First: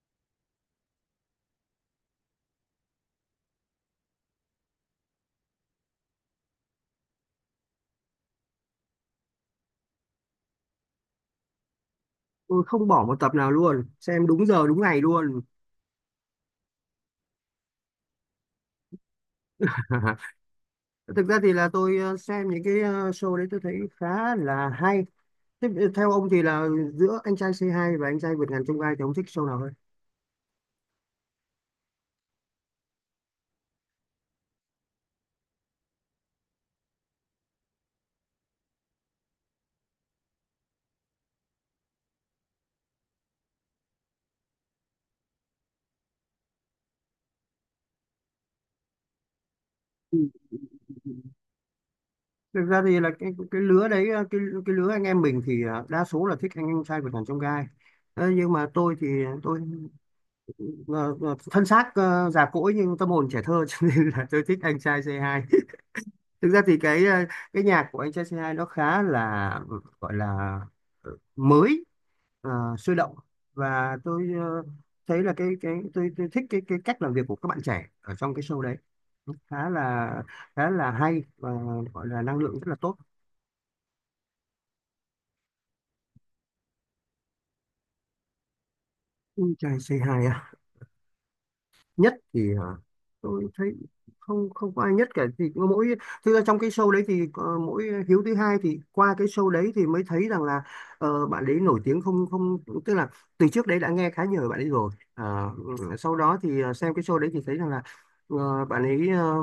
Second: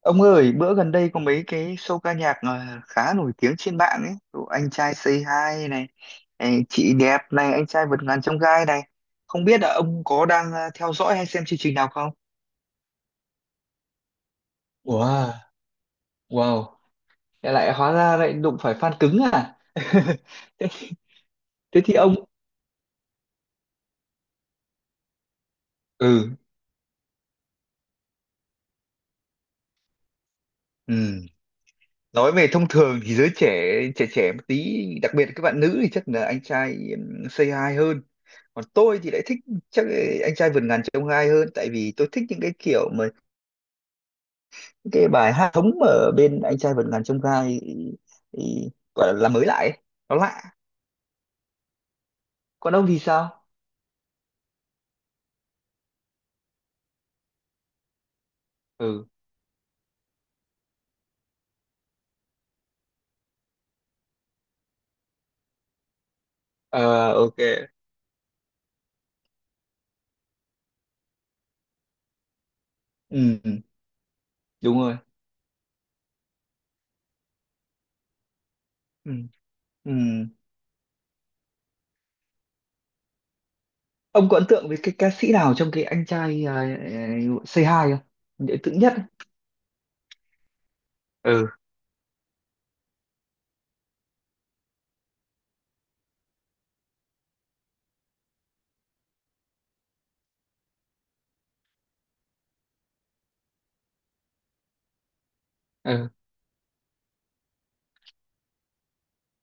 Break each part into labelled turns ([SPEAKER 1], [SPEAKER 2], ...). [SPEAKER 1] Ông ơi, bữa gần đây có mấy cái show ca nhạc khá nổi tiếng trên mạng ấy. Kiểu Anh trai Say Hi này, ấy, chị đẹp này, anh trai vượt ngàn chông gai này. Không biết là ông có đang theo dõi hay xem chương trình nào không?
[SPEAKER 2] Tôi không bỏ một tập nào luôn, xem đúng giờ đúng ngày
[SPEAKER 1] Wow,
[SPEAKER 2] luôn.
[SPEAKER 1] wow. Thế lại hóa ra lại đụng phải fan cứng à? Thế,
[SPEAKER 2] Thực ra thì là
[SPEAKER 1] thế thì
[SPEAKER 2] tôi
[SPEAKER 1] ông
[SPEAKER 2] xem những cái show đấy tôi thấy khá là hay. Theo ông
[SPEAKER 1] ừ,
[SPEAKER 2] thì là giữa anh trai C2 và anh trai vượt ngàn chông gai thì ông thích show nào hơn?
[SPEAKER 1] ừ. Nói về thông thường thì giới trẻ, trẻ một tí, đặc biệt là các bạn nữ thì chắc là anh trai Say Hi hơn. Còn tôi thì lại thích, chắc anh trai vượt ngàn chông gai hơn, tại vì tôi thích những cái kiểu mà những cái bài hát thống ở bên anh trai vượt ngàn chông gai gọi là mới lại ấy. Nó
[SPEAKER 2] Ừ.
[SPEAKER 1] lạ.
[SPEAKER 2] Thực
[SPEAKER 1] Còn
[SPEAKER 2] ra
[SPEAKER 1] ông thì
[SPEAKER 2] thì là cái
[SPEAKER 1] sao?
[SPEAKER 2] cái lứa đấy, cái lứa anh em mình thì đa số là thích anh em trai vượt ngàn chông gai. Ờ, nhưng mà tôi
[SPEAKER 1] Ừ.
[SPEAKER 2] thì tôi ờ, thân xác già cỗi nhưng tâm hồn trẻ thơ. Cho nên là tôi thích anh trai C2. Thực ra thì cái
[SPEAKER 1] Ờ, ok.
[SPEAKER 2] cái nhạc của anh trai C2 nó khá là gọi là mới, ờ, sôi động,
[SPEAKER 1] Ừ,
[SPEAKER 2] và tôi
[SPEAKER 1] đúng rồi.
[SPEAKER 2] thấy là tôi thích cái cách làm việc của các bạn trẻ ở trong cái show đấy.
[SPEAKER 1] Ừ.
[SPEAKER 2] Nó khá
[SPEAKER 1] Ừ.
[SPEAKER 2] là, khá là hay, và gọi là năng lượng rất là tốt.
[SPEAKER 1] Ông có ấn tượng với cái ca sĩ nào trong cái anh trai Say Hi không? Để ấn nhất.
[SPEAKER 2] Anh trai C2
[SPEAKER 1] Ừ,
[SPEAKER 2] nhất thì hả? Tôi thấy không, không có ai nhất cả, thì có mỗi, thực ra trong cái show đấy thì mỗi Hiếu thứ hai thì qua cái show đấy thì mới thấy rằng là bạn ấy nổi tiếng, không không, tức là từ trước đấy đã nghe khá nhiều về bạn ấy rồi. À, ừ,
[SPEAKER 1] ừ,
[SPEAKER 2] sau đó thì xem cái show đấy thì thấy rằng là bạn ấy,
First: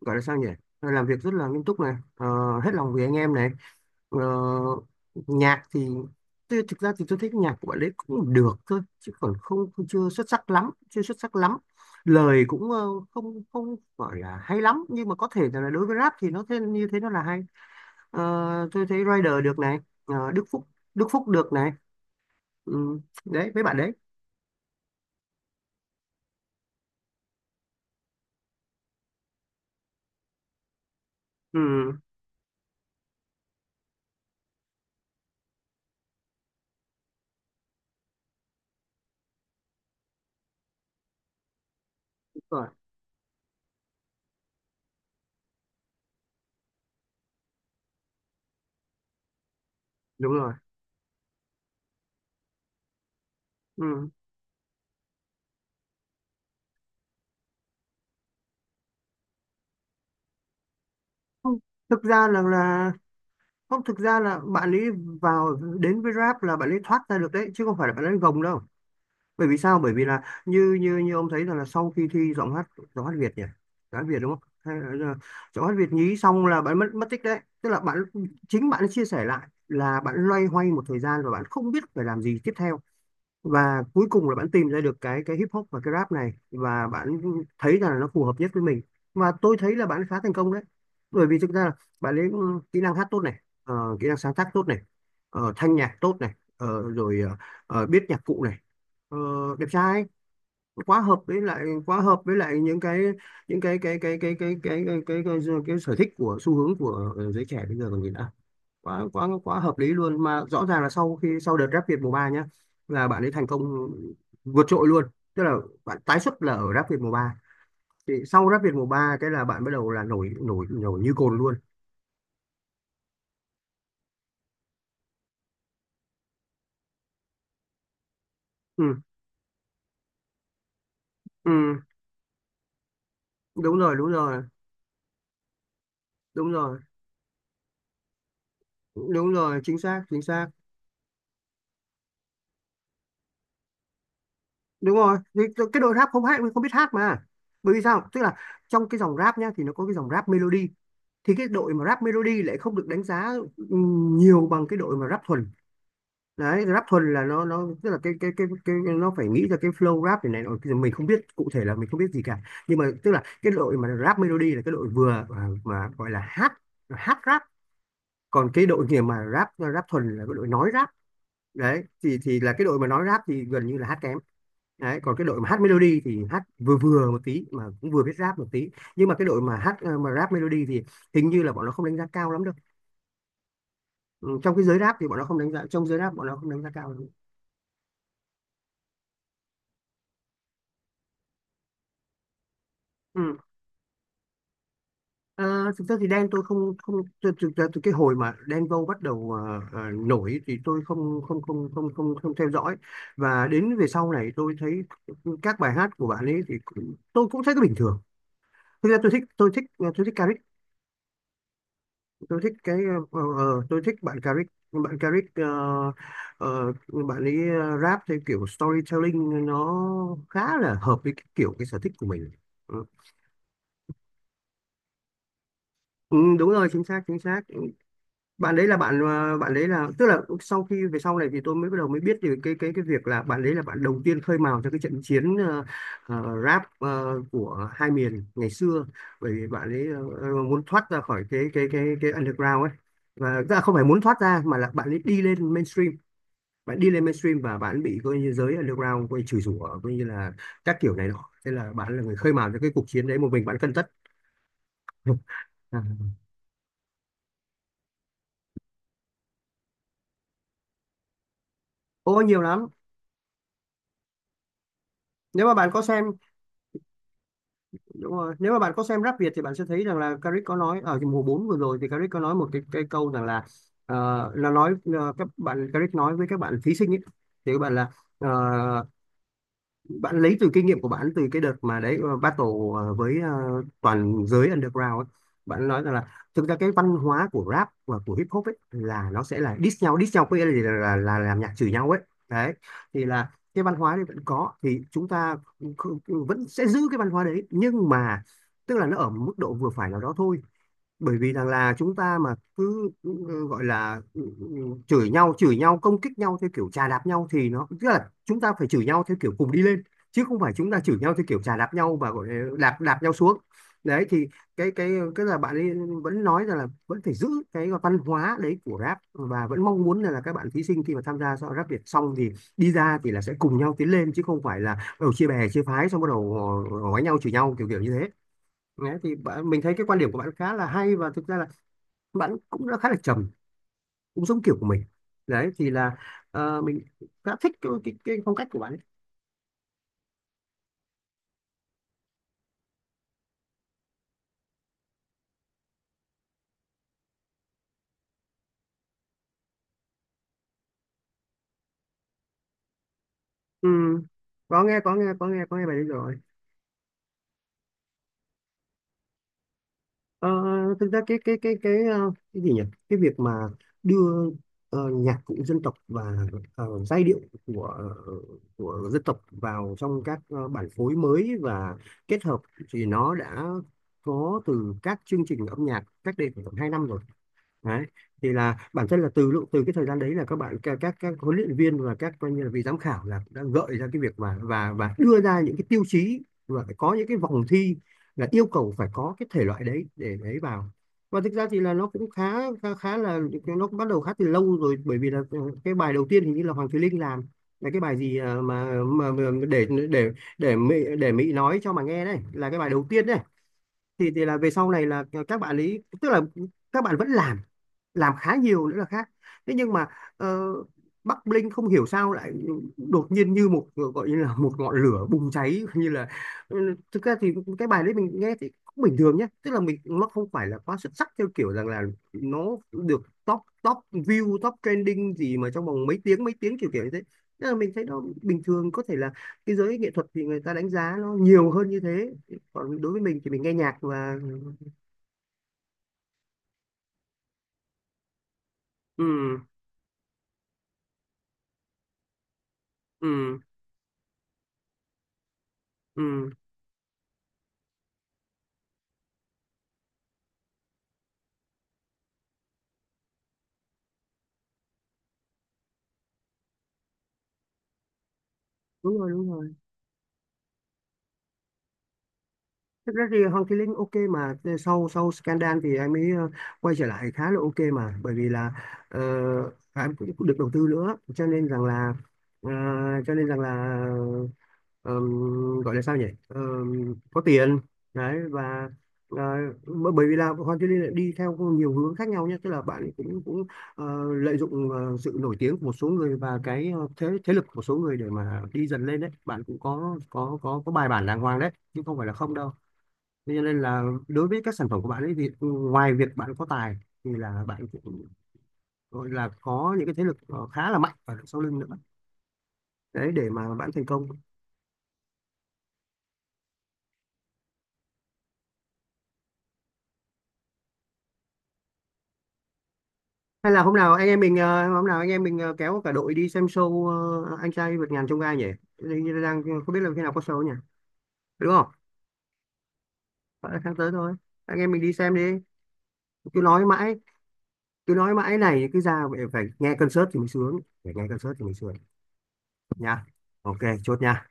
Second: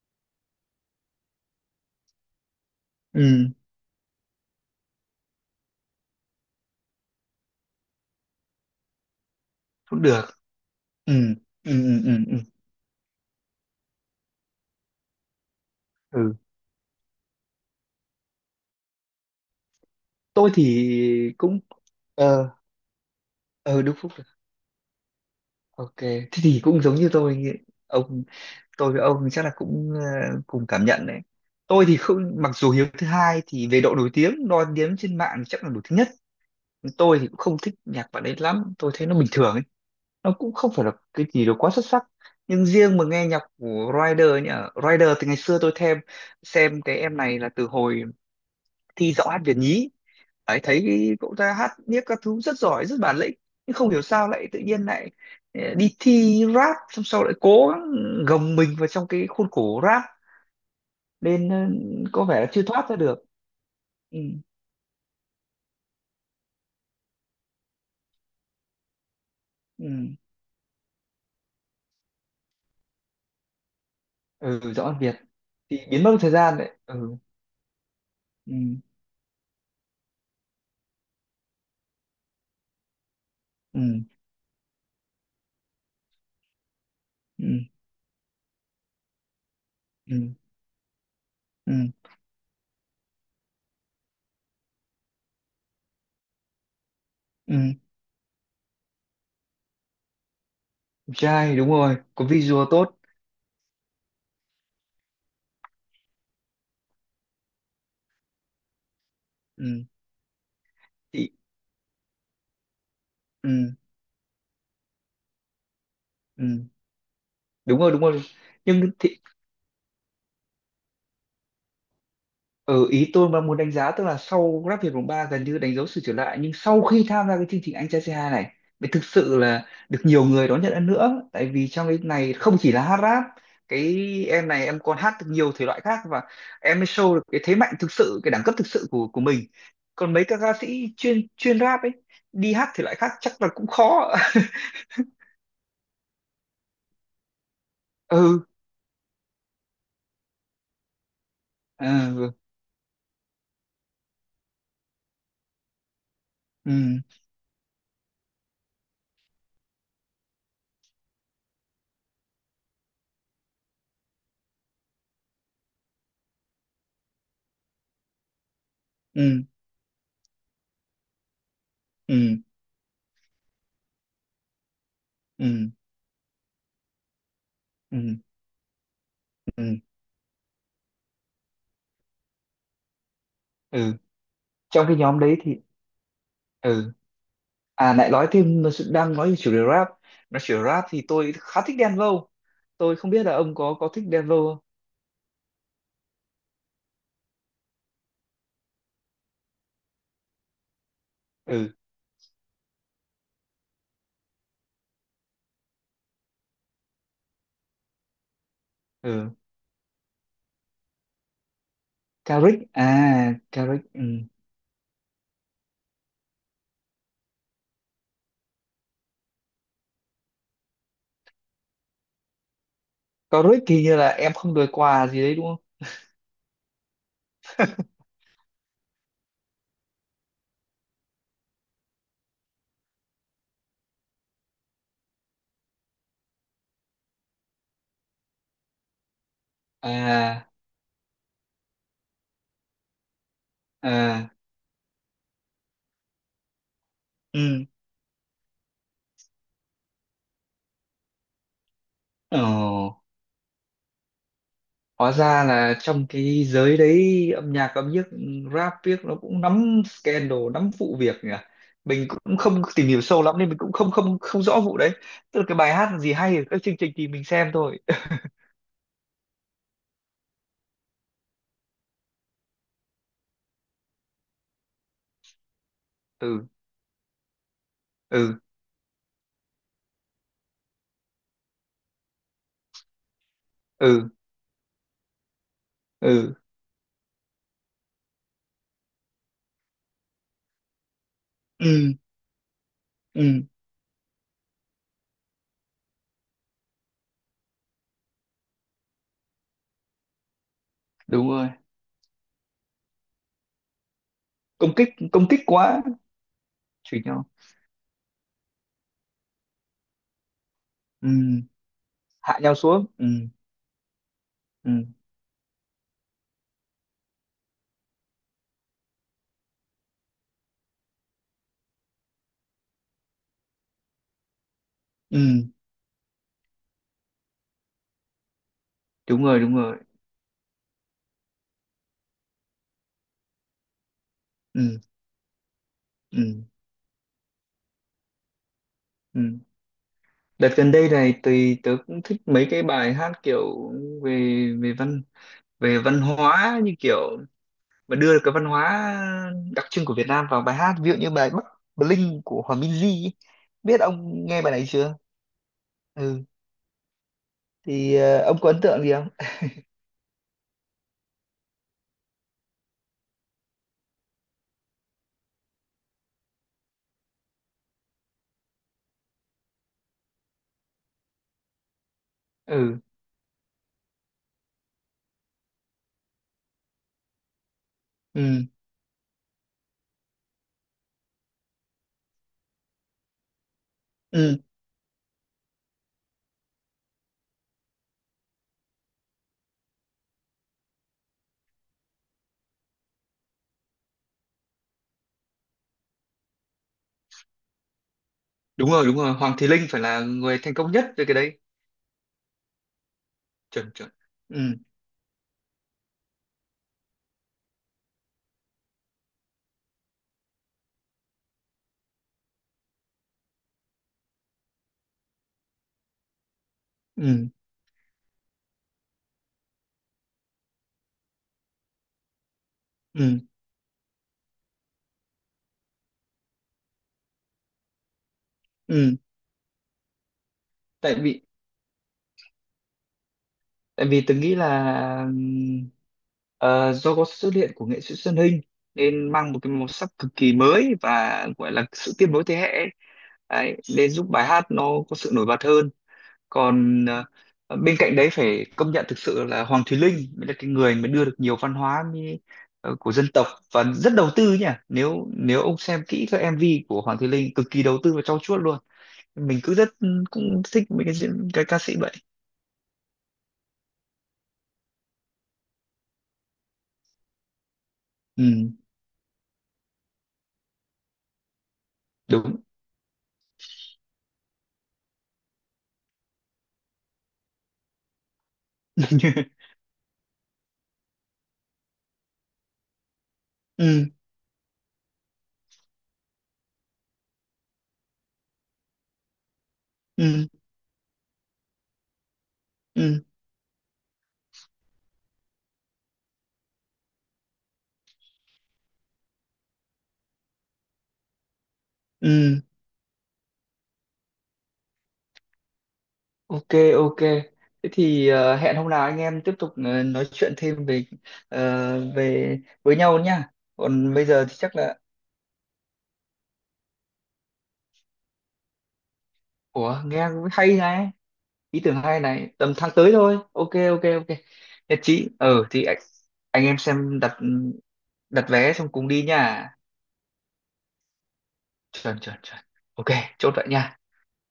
[SPEAKER 2] gọi là sao nhỉ, làm việc rất là nghiêm túc này, hết lòng vì anh em
[SPEAKER 1] ừ,
[SPEAKER 2] này. Ờ, nhạc thì thực ra thì tôi thích nhạc của bạn ấy cũng được thôi, chứ còn không, không
[SPEAKER 1] cũng
[SPEAKER 2] chưa
[SPEAKER 1] được,
[SPEAKER 2] xuất sắc lắm, chưa
[SPEAKER 1] ừ,
[SPEAKER 2] xuất sắc lắm.
[SPEAKER 1] ừ, ừ, ừ, ừ,
[SPEAKER 2] Lời cũng không, không gọi là hay lắm, nhưng mà có thể là đối với rap thì
[SPEAKER 1] ừ.
[SPEAKER 2] nó thế, như thế nó là hay. Ờ, tôi thấy Rider được này, Đức
[SPEAKER 1] Tôi
[SPEAKER 2] Phúc,
[SPEAKER 1] thì
[SPEAKER 2] Đức Phúc được
[SPEAKER 1] cũng,
[SPEAKER 2] này.
[SPEAKER 1] ờ,
[SPEAKER 2] Ừ, đấy mấy bạn
[SPEAKER 1] ờ,
[SPEAKER 2] đấy.
[SPEAKER 1] đúng. Ok, thế thì cũng giống như tôi nghĩ. Ông, tôi với ông chắc là cũng cùng cảm nhận đấy.
[SPEAKER 2] Ừ,
[SPEAKER 1] Tôi thì không, mặc dù hiếu thứ hai thì về độ nổi tiếng đo đếm trên mạng chắc là nổi tiếng nhất. Tôi thì cũng không thích nhạc bạn ấy lắm, tôi thấy nó bình thường ấy. Nó cũng không phải là cái gì đó quá xuất sắc.
[SPEAKER 2] đúng
[SPEAKER 1] Nhưng
[SPEAKER 2] rồi,
[SPEAKER 1] riêng mà nghe nhạc của Rider nhỉ, Rider từ ngày xưa tôi thêm xem cái em này là từ hồi thi Giọng hát Việt nhí
[SPEAKER 2] đúng rồi.
[SPEAKER 1] ấy, thấy cậu ta hát viết các thứ rất giỏi, rất bản lĩnh, nhưng không hiểu
[SPEAKER 2] Ừ.
[SPEAKER 1] sao lại tự nhiên lại đi thi rap xong sau lại cố gắng gồng mình vào trong cái khuôn khổ rap nên
[SPEAKER 2] Không, thực
[SPEAKER 1] có
[SPEAKER 2] ra
[SPEAKER 1] vẻ
[SPEAKER 2] là
[SPEAKER 1] là chưa thoát
[SPEAKER 2] là
[SPEAKER 1] ra được.
[SPEAKER 2] không thực
[SPEAKER 1] Ừ,
[SPEAKER 2] ra là bạn ấy vào đến với rap là bạn ấy thoát ra được đấy, chứ không phải là bạn ấy gồng đâu. Bởi vì sao? Bởi vì
[SPEAKER 1] ừ,
[SPEAKER 2] là như như như ông thấy rằng là sau khi thi giọng hát, giọng hát Việt nhỉ, giọng hát Việt đúng không,
[SPEAKER 1] ừ,
[SPEAKER 2] hay
[SPEAKER 1] giọng Ăn
[SPEAKER 2] là
[SPEAKER 1] Việt
[SPEAKER 2] giọng hát
[SPEAKER 1] thì
[SPEAKER 2] Việt
[SPEAKER 1] biến mất
[SPEAKER 2] nhí
[SPEAKER 1] một thời
[SPEAKER 2] xong
[SPEAKER 1] gian
[SPEAKER 2] là
[SPEAKER 1] đấy,
[SPEAKER 2] bạn mất mất
[SPEAKER 1] ừ,
[SPEAKER 2] tích đấy, tức là bạn, chính
[SPEAKER 1] ừ,
[SPEAKER 2] bạn chia sẻ lại là bạn loay hoay một thời gian và bạn không biết phải làm gì tiếp theo. Và
[SPEAKER 1] ừ,
[SPEAKER 2] cuối cùng là bạn tìm ra được cái hip hop và cái rap này, và bạn
[SPEAKER 1] ừ,
[SPEAKER 2] thấy rằng là nó phù hợp nhất với mình. Và tôi thấy là bạn
[SPEAKER 1] ừ,
[SPEAKER 2] khá thành công đấy, bởi vì thực ra là
[SPEAKER 1] ừ,
[SPEAKER 2] bạn lấy kỹ năng hát tốt này, kỹ năng sáng tác tốt này, thanh nhạc tốt này,
[SPEAKER 1] ừ.
[SPEAKER 2] biết nhạc cụ này. Ờ, đẹp trai,
[SPEAKER 1] Đẹp trai đúng rồi,
[SPEAKER 2] quá hợp
[SPEAKER 1] có
[SPEAKER 2] với lại
[SPEAKER 1] visual
[SPEAKER 2] những
[SPEAKER 1] tốt.
[SPEAKER 2] cái, những cái sở thích của xu hướng của giới trẻ bây giờ còn gì nữa. Quá quá quá hợp
[SPEAKER 1] Ừ,
[SPEAKER 2] lý luôn mà, rõ ràng là sau
[SPEAKER 1] thì
[SPEAKER 2] khi sau đợt Rap Việt mùa 3 nhá là bạn ấy thành công
[SPEAKER 1] ừ,
[SPEAKER 2] vượt trội luôn. Tức là bạn tái xuất
[SPEAKER 1] ừ,
[SPEAKER 2] là ở Rap Việt mùa ba,
[SPEAKER 1] đúng rồi, đúng
[SPEAKER 2] thì
[SPEAKER 1] rồi
[SPEAKER 2] sau Rap Việt mùa
[SPEAKER 1] Nhưng
[SPEAKER 2] 3
[SPEAKER 1] thì
[SPEAKER 2] cái là bạn bắt đầu là nổi nổi nổi như cồn luôn.
[SPEAKER 1] ừ, ý tôi mà muốn đánh giá tức là sau Grab Việt mùng 3 gần như đánh dấu sự trở lại, nhưng sau khi tham gia cái chương trình Anh trai C2 này mới
[SPEAKER 2] Ừ,
[SPEAKER 1] thực sự là được nhiều người đón nhận hơn nữa, tại
[SPEAKER 2] ừ,
[SPEAKER 1] vì trong cái này không chỉ là hát rap,
[SPEAKER 2] đúng rồi,
[SPEAKER 1] cái
[SPEAKER 2] đúng rồi,
[SPEAKER 1] em này em còn hát được nhiều thể loại khác, và
[SPEAKER 2] đúng
[SPEAKER 1] em
[SPEAKER 2] rồi,
[SPEAKER 1] mới show được cái thế mạnh thực sự, cái đẳng cấp thực sự của
[SPEAKER 2] đúng
[SPEAKER 1] mình.
[SPEAKER 2] rồi, chính xác,
[SPEAKER 1] Còn
[SPEAKER 2] chính
[SPEAKER 1] mấy các
[SPEAKER 2] xác.
[SPEAKER 1] ca sĩ chuyên chuyên rap ấy đi hát thể loại khác chắc là cũng khó.
[SPEAKER 2] Đúng rồi. Vì cái đội rap không hát, không biết hát mà. Bởi vì sao, tức là
[SPEAKER 1] Ừ,
[SPEAKER 2] trong cái dòng rap nhá thì nó có cái dòng rap melody, thì cái đội mà rap
[SPEAKER 1] à, ừ,
[SPEAKER 2] melody lại không được đánh giá, nhiều bằng cái đội mà rap thuần. Đấy, rap thuần là nó tức là cái nó phải nghĩ ra cái flow rap này này nọ. Bây giờ mình không biết cụ thể, là mình không biết gì cả, nhưng mà tức là cái đội mà rap melody là cái đội vừa, mà gọi là hát, hát rap. Còn cái đội kia mà
[SPEAKER 1] ừ,
[SPEAKER 2] rap rap thuần là cái đội nói rap. Đấy
[SPEAKER 1] ừ,
[SPEAKER 2] thì là cái đội mà nói rap thì gần như là hát kém. Đấy, còn cái đội
[SPEAKER 1] ừ,
[SPEAKER 2] mà hát melody thì hát vừa vừa một tí mà cũng
[SPEAKER 1] ừ,
[SPEAKER 2] vừa biết
[SPEAKER 1] ừ,
[SPEAKER 2] rap một tí. Nhưng mà cái đội mà
[SPEAKER 1] ừ,
[SPEAKER 2] hát mà rap melody thì hình như là bọn nó không đánh giá cao lắm đâu.
[SPEAKER 1] ừ.
[SPEAKER 2] Ừ, trong cái giới
[SPEAKER 1] Trong
[SPEAKER 2] rap
[SPEAKER 1] cái
[SPEAKER 2] thì bọn
[SPEAKER 1] nhóm
[SPEAKER 2] nó
[SPEAKER 1] đấy
[SPEAKER 2] không đánh
[SPEAKER 1] thì
[SPEAKER 2] giá, trong giới rap bọn nó không đánh giá cao
[SPEAKER 1] ừ.
[SPEAKER 2] lắm.
[SPEAKER 1] À lại nói thêm nó sự- đang nói về chủ đề rap, nói chủ đề rap thì tôi khá thích Đen Vâu, tôi không biết là
[SPEAKER 2] Ừ.
[SPEAKER 1] ông có thích Đen Vâu không.
[SPEAKER 2] Ờ, thực ra thì Đen tôi không, không từ cái hồi mà Đen Vâu bắt đầu nổi thì tôi không không không
[SPEAKER 1] Ừ,
[SPEAKER 2] không không không theo dõi. Và đến về sau này tôi thấy các bài hát của bạn ấy thì cũng, tôi cũng thấy nó bình thường. Thực ra tôi thích,
[SPEAKER 1] ừ,
[SPEAKER 2] tôi thích, tôi thích, tôi thích
[SPEAKER 1] Caric
[SPEAKER 2] cái,
[SPEAKER 1] à.
[SPEAKER 2] tôi
[SPEAKER 1] Caric,
[SPEAKER 2] thích
[SPEAKER 1] ừ.
[SPEAKER 2] bạn Caric, bạn Caric, ờ, bạn ấy rap theo kiểu storytelling, nó khá là hợp với cái kiểu, cái sở thích của mình. Ừ,
[SPEAKER 1] Caric thì như là em không đời quà gì đấy đúng không?
[SPEAKER 2] ừ, đúng rồi, chính xác, chính xác. Bạn đấy là bạn, bạn đấy là, tức là sau khi về sau này thì tôi mới bắt đầu mới biết về cái việc là bạn đấy là bạn đầu tiên khơi mào cho cái trận chiến rap của hai miền ngày xưa. Bởi vì bạn ấy
[SPEAKER 1] À,
[SPEAKER 2] muốn thoát ra khỏi cái underground ấy. Và tức là không phải muốn thoát
[SPEAKER 1] à,
[SPEAKER 2] ra mà là bạn ấy đi lên mainstream. Bạn đi lên mainstream và
[SPEAKER 1] ừ.
[SPEAKER 2] bạn bị coi như giới underground coi như chửi rủa coi như là các kiểu này nọ. Thế là bạn là người khơi mào cho cái cuộc
[SPEAKER 1] Ồ,
[SPEAKER 2] chiến đấy, một mình bạn cân tất.
[SPEAKER 1] hóa ra là
[SPEAKER 2] À.
[SPEAKER 1] trong cái giới đấy âm nhạc ừ, rap viết nó cũng nắm scandal nắm vụ việc nhỉ. Mình
[SPEAKER 2] Ô
[SPEAKER 1] cũng
[SPEAKER 2] nhiều
[SPEAKER 1] không
[SPEAKER 2] lắm.
[SPEAKER 1] tìm hiểu sâu lắm nên mình cũng không không không rõ vụ đấy. Tức là
[SPEAKER 2] Nếu mà
[SPEAKER 1] cái
[SPEAKER 2] bạn
[SPEAKER 1] bài
[SPEAKER 2] có
[SPEAKER 1] hát là
[SPEAKER 2] xem,
[SPEAKER 1] gì hay ở các chương trình thì mình xem thôi.
[SPEAKER 2] đúng rồi, nếu mà bạn có xem rap Việt thì bạn sẽ thấy rằng là Caric có nói ở mùa 4 vừa rồi, thì Caric có nói một cái câu rằng là là nói, các bạn Caric nói với các
[SPEAKER 1] Ừ,
[SPEAKER 2] bạn thí sinh ấy, thì các bạn là ờ,
[SPEAKER 1] ừ,
[SPEAKER 2] bạn lấy từ kinh nghiệm của bạn từ cái đợt mà đấy battle với
[SPEAKER 1] ừ,
[SPEAKER 2] toàn giới underground ấy. Bạn nói rằng là
[SPEAKER 1] ừ,
[SPEAKER 2] thực ra cái văn hóa của rap và của hip hop ấy là nó sẽ là diss nhau có nghĩa là gì? Là, là làm nhạc chửi nhau
[SPEAKER 1] ừ,
[SPEAKER 2] ấy. Đấy thì
[SPEAKER 1] ừ,
[SPEAKER 2] là cái văn hóa đấy vẫn có thì chúng ta vẫn sẽ giữ cái văn hóa đấy, nhưng mà tức là nó ở một mức độ vừa phải nào đó thôi. Bởi
[SPEAKER 1] đúng
[SPEAKER 2] vì rằng
[SPEAKER 1] rồi,
[SPEAKER 2] là chúng ta mà cứ gọi là
[SPEAKER 1] công kích công kích
[SPEAKER 2] chửi nhau
[SPEAKER 1] quá,
[SPEAKER 2] công kích nhau theo kiểu chà
[SPEAKER 1] chửi
[SPEAKER 2] đạp
[SPEAKER 1] nhau,
[SPEAKER 2] nhau, thì nó tức là chúng ta phải chửi nhau theo kiểu cùng đi lên, chứ không phải chúng ta chửi
[SPEAKER 1] ừ,
[SPEAKER 2] nhau theo kiểu chà đạp nhau và gọi
[SPEAKER 1] hạ
[SPEAKER 2] là
[SPEAKER 1] nhau
[SPEAKER 2] đạp
[SPEAKER 1] xuống,
[SPEAKER 2] đạp
[SPEAKER 1] ừ,
[SPEAKER 2] nhau xuống. Đấy thì cái
[SPEAKER 1] ừ,
[SPEAKER 2] cái cái là bạn ấy vẫn nói rằng là vẫn phải giữ cái văn hóa đấy của rap, và vẫn mong muốn là các bạn thí sinh khi mà tham gia so rap Việt xong thì đi ra thì là sẽ cùng nhau tiến lên, chứ không phải là ở
[SPEAKER 1] ừ,
[SPEAKER 2] chia bè chia phái xong bắt đầu họ đánh nhau chửi nhau kiểu kiểu như thế. Đấy, thì
[SPEAKER 1] đúng rồi,
[SPEAKER 2] bạn,
[SPEAKER 1] đúng
[SPEAKER 2] mình thấy
[SPEAKER 1] rồi,
[SPEAKER 2] cái quan điểm của bạn khá là hay, và thực ra là bạn cũng đã khá là trầm, cũng giống kiểu của
[SPEAKER 1] ừ,
[SPEAKER 2] mình. Đấy thì là
[SPEAKER 1] ừ,
[SPEAKER 2] mình khá thích cái phong cách của bạn ấy.
[SPEAKER 1] ừ. Đợt gần đây này tùy tớ cũng thích mấy cái bài hát kiểu về, về văn, về văn hóa, như kiểu mà đưa cái văn hóa đặc trưng của Việt Nam vào bài hát, ví dụ như bài Bắc Bling của Hòa Minzy ấy.
[SPEAKER 2] Ừ,
[SPEAKER 1] Biết ông nghe bài
[SPEAKER 2] có
[SPEAKER 1] này
[SPEAKER 2] nghe
[SPEAKER 1] chưa?
[SPEAKER 2] có nghe có nghe có nghe bài đấy rồi.
[SPEAKER 1] Ừ, thì ông có ấn tượng gì không?
[SPEAKER 2] Ờ, thực ra cái gì nhỉ, cái việc mà đưa nhạc cụ dân tộc và giai điệu của của dân tộc vào trong các bản phối mới và kết hợp,
[SPEAKER 1] Ừ,
[SPEAKER 2] thì nó đã có từ các chương trình âm nhạc cách đây khoảng tầm hai năm rồi. Đấy. Thì là bản thân là từ lúc, từ cái thời gian đấy là các bạn các huấn luyện viên và các coi như là vị giám khảo là đã gợi ra cái việc
[SPEAKER 1] ừ,
[SPEAKER 2] mà và đưa ra những cái tiêu chí, và phải có những cái vòng thi là yêu cầu phải có cái thể loại đấy để đấy vào. Và thực ra thì là nó cũng khá khá, khá là, nó cũng bắt đầu khá từ lâu rồi, bởi vì là cái bài đầu tiên hình như là Hoàng Thùy Linh làm, là cái bài gì à,
[SPEAKER 1] đúng rồi, đúng rồi,
[SPEAKER 2] mà
[SPEAKER 1] Hoàng Thùy
[SPEAKER 2] để
[SPEAKER 1] Linh phải là
[SPEAKER 2] để
[SPEAKER 1] người thành
[SPEAKER 2] để
[SPEAKER 1] công
[SPEAKER 2] Mỹ,
[SPEAKER 1] nhất về
[SPEAKER 2] để
[SPEAKER 1] cái
[SPEAKER 2] Mỹ
[SPEAKER 1] đấy.
[SPEAKER 2] nói cho mà nghe, đấy là cái bài đầu tiên đấy.
[SPEAKER 1] Chuẩn chuẩn.
[SPEAKER 2] Thì là
[SPEAKER 1] Ừ,
[SPEAKER 2] về sau này là các bạn ấy tức là các bạn vẫn làm khá nhiều nữa là khác. Thế nhưng mà ờ, Bắc Linh không hiểu sao lại đột nhiên như một gọi như là một ngọn lửa bùng cháy như là, ừ, thực ra
[SPEAKER 1] ừ,
[SPEAKER 2] thì cái bài đấy mình nghe thì cũng bình thường nhé, tức là mình, nó không phải là quá xuất sắc theo kiểu rằng là nó được
[SPEAKER 1] ừ,
[SPEAKER 2] top, top view, top trending gì mà trong vòng mấy tiếng, kiểu kiểu như thế. Tức là mình thấy nó bình thường, có
[SPEAKER 1] ừ,
[SPEAKER 2] thể là cái giới nghệ thuật thì người ta đánh
[SPEAKER 1] tại
[SPEAKER 2] giá nó
[SPEAKER 1] vì
[SPEAKER 2] nhiều hơn như thế, còn đối với mình thì mình nghe nhạc
[SPEAKER 1] tại vì tôi
[SPEAKER 2] và,
[SPEAKER 1] nghĩ là do có sự xuất hiện của nghệ sĩ Xuân Hinh
[SPEAKER 2] ừ
[SPEAKER 1] nên mang một cái màu sắc cực kỳ mới và gọi là sự tiếp nối thế hệ ấy.
[SPEAKER 2] ừ
[SPEAKER 1] Đấy, nên giúp bài hát nó có sự nổi bật hơn.
[SPEAKER 2] ừ
[SPEAKER 1] Còn bên cạnh đấy phải công nhận thực sự là Hoàng Thùy Linh mới là cái người mới đưa được nhiều văn hóa mi- của dân tộc, và rất đầu tư nhỉ, nếu nếu ông xem kỹ các MV của Hoàng Thùy Linh cực kỳ đầu tư và trau chuốt luôn.
[SPEAKER 2] đúng rồi, đúng
[SPEAKER 1] Mình
[SPEAKER 2] rồi.
[SPEAKER 1] cứ rất cũng thích mấy cái diễn- cái ca sĩ vậy.
[SPEAKER 2] Thực ra thì Hoàng Thùy Linh ok mà, sau sau scandal thì em ấy quay trở lại khá là ok mà, bởi
[SPEAKER 1] Ừ,
[SPEAKER 2] vì là ờ, em cũng, cũng được đầu tư nữa cho nên rằng là
[SPEAKER 1] đúng.
[SPEAKER 2] ờ, cho nên rằng là gọi là sao nhỉ, ờm, có tiền. Đấy và ờ, bởi vì là Hoàng Thùy Linh lại đi theo nhiều hướng khác nhau nhé, tức là bạn ấy cũng cũng
[SPEAKER 1] Ừ,
[SPEAKER 2] lợi dụng sự nổi tiếng của một số người và cái ờ, thế thế lực của một số người để mà đi dần lên. Đấy bạn cũng có
[SPEAKER 1] ừ,
[SPEAKER 2] bài bản đàng hoàng đấy, chứ không phải là không đâu.
[SPEAKER 1] ừ,
[SPEAKER 2] Thế cho nên là đối với các sản phẩm của bạn ấy thì ngoài việc bạn có tài thì là bạn cũng gọi là có những cái thế lực khá là mạnh ở đằng sau lưng nữa,
[SPEAKER 1] ừ,
[SPEAKER 2] đấy để mà bạn thành công.
[SPEAKER 1] ok, ok, thế thì hẹn hôm nào anh em tiếp tục nói chuyện thêm về về với nhau nhá.
[SPEAKER 2] Hay là hôm
[SPEAKER 1] Còn
[SPEAKER 2] nào
[SPEAKER 1] bây
[SPEAKER 2] anh em
[SPEAKER 1] giờ thì
[SPEAKER 2] mình
[SPEAKER 1] chắc
[SPEAKER 2] ờ,
[SPEAKER 1] là
[SPEAKER 2] hôm nào anh em mình ờ, kéo cả đội đi xem show anh trai vượt ngàn chông gai nhỉ. Hình như là đang không biết
[SPEAKER 1] ủa
[SPEAKER 2] là khi
[SPEAKER 1] nghe
[SPEAKER 2] nào có show nhỉ,
[SPEAKER 1] hay này,
[SPEAKER 2] đúng
[SPEAKER 1] ý
[SPEAKER 2] không?
[SPEAKER 1] tưởng hay này, tầm tháng tới thôi, ok,
[SPEAKER 2] Phải là tháng
[SPEAKER 1] ok,
[SPEAKER 2] tới thôi,
[SPEAKER 1] ok.
[SPEAKER 2] anh em
[SPEAKER 1] Nhất
[SPEAKER 2] mình đi
[SPEAKER 1] trí.
[SPEAKER 2] xem đi.
[SPEAKER 1] Ờ thì
[SPEAKER 2] Cứ
[SPEAKER 1] anh em
[SPEAKER 2] nói mãi,
[SPEAKER 1] xem đặt,
[SPEAKER 2] cứ nói
[SPEAKER 1] đặt
[SPEAKER 2] mãi
[SPEAKER 1] vé xong
[SPEAKER 2] này, cứ
[SPEAKER 1] cùng đi
[SPEAKER 2] ra phải, phải
[SPEAKER 1] nha.
[SPEAKER 2] nghe concert thì mới sướng, phải nghe concert thì mới sướng
[SPEAKER 1] Chuẩn chuẩn chuẩn. Ok.
[SPEAKER 2] nha.
[SPEAKER 1] Chốt vậy
[SPEAKER 2] Ok,
[SPEAKER 1] nha.
[SPEAKER 2] chốt nha.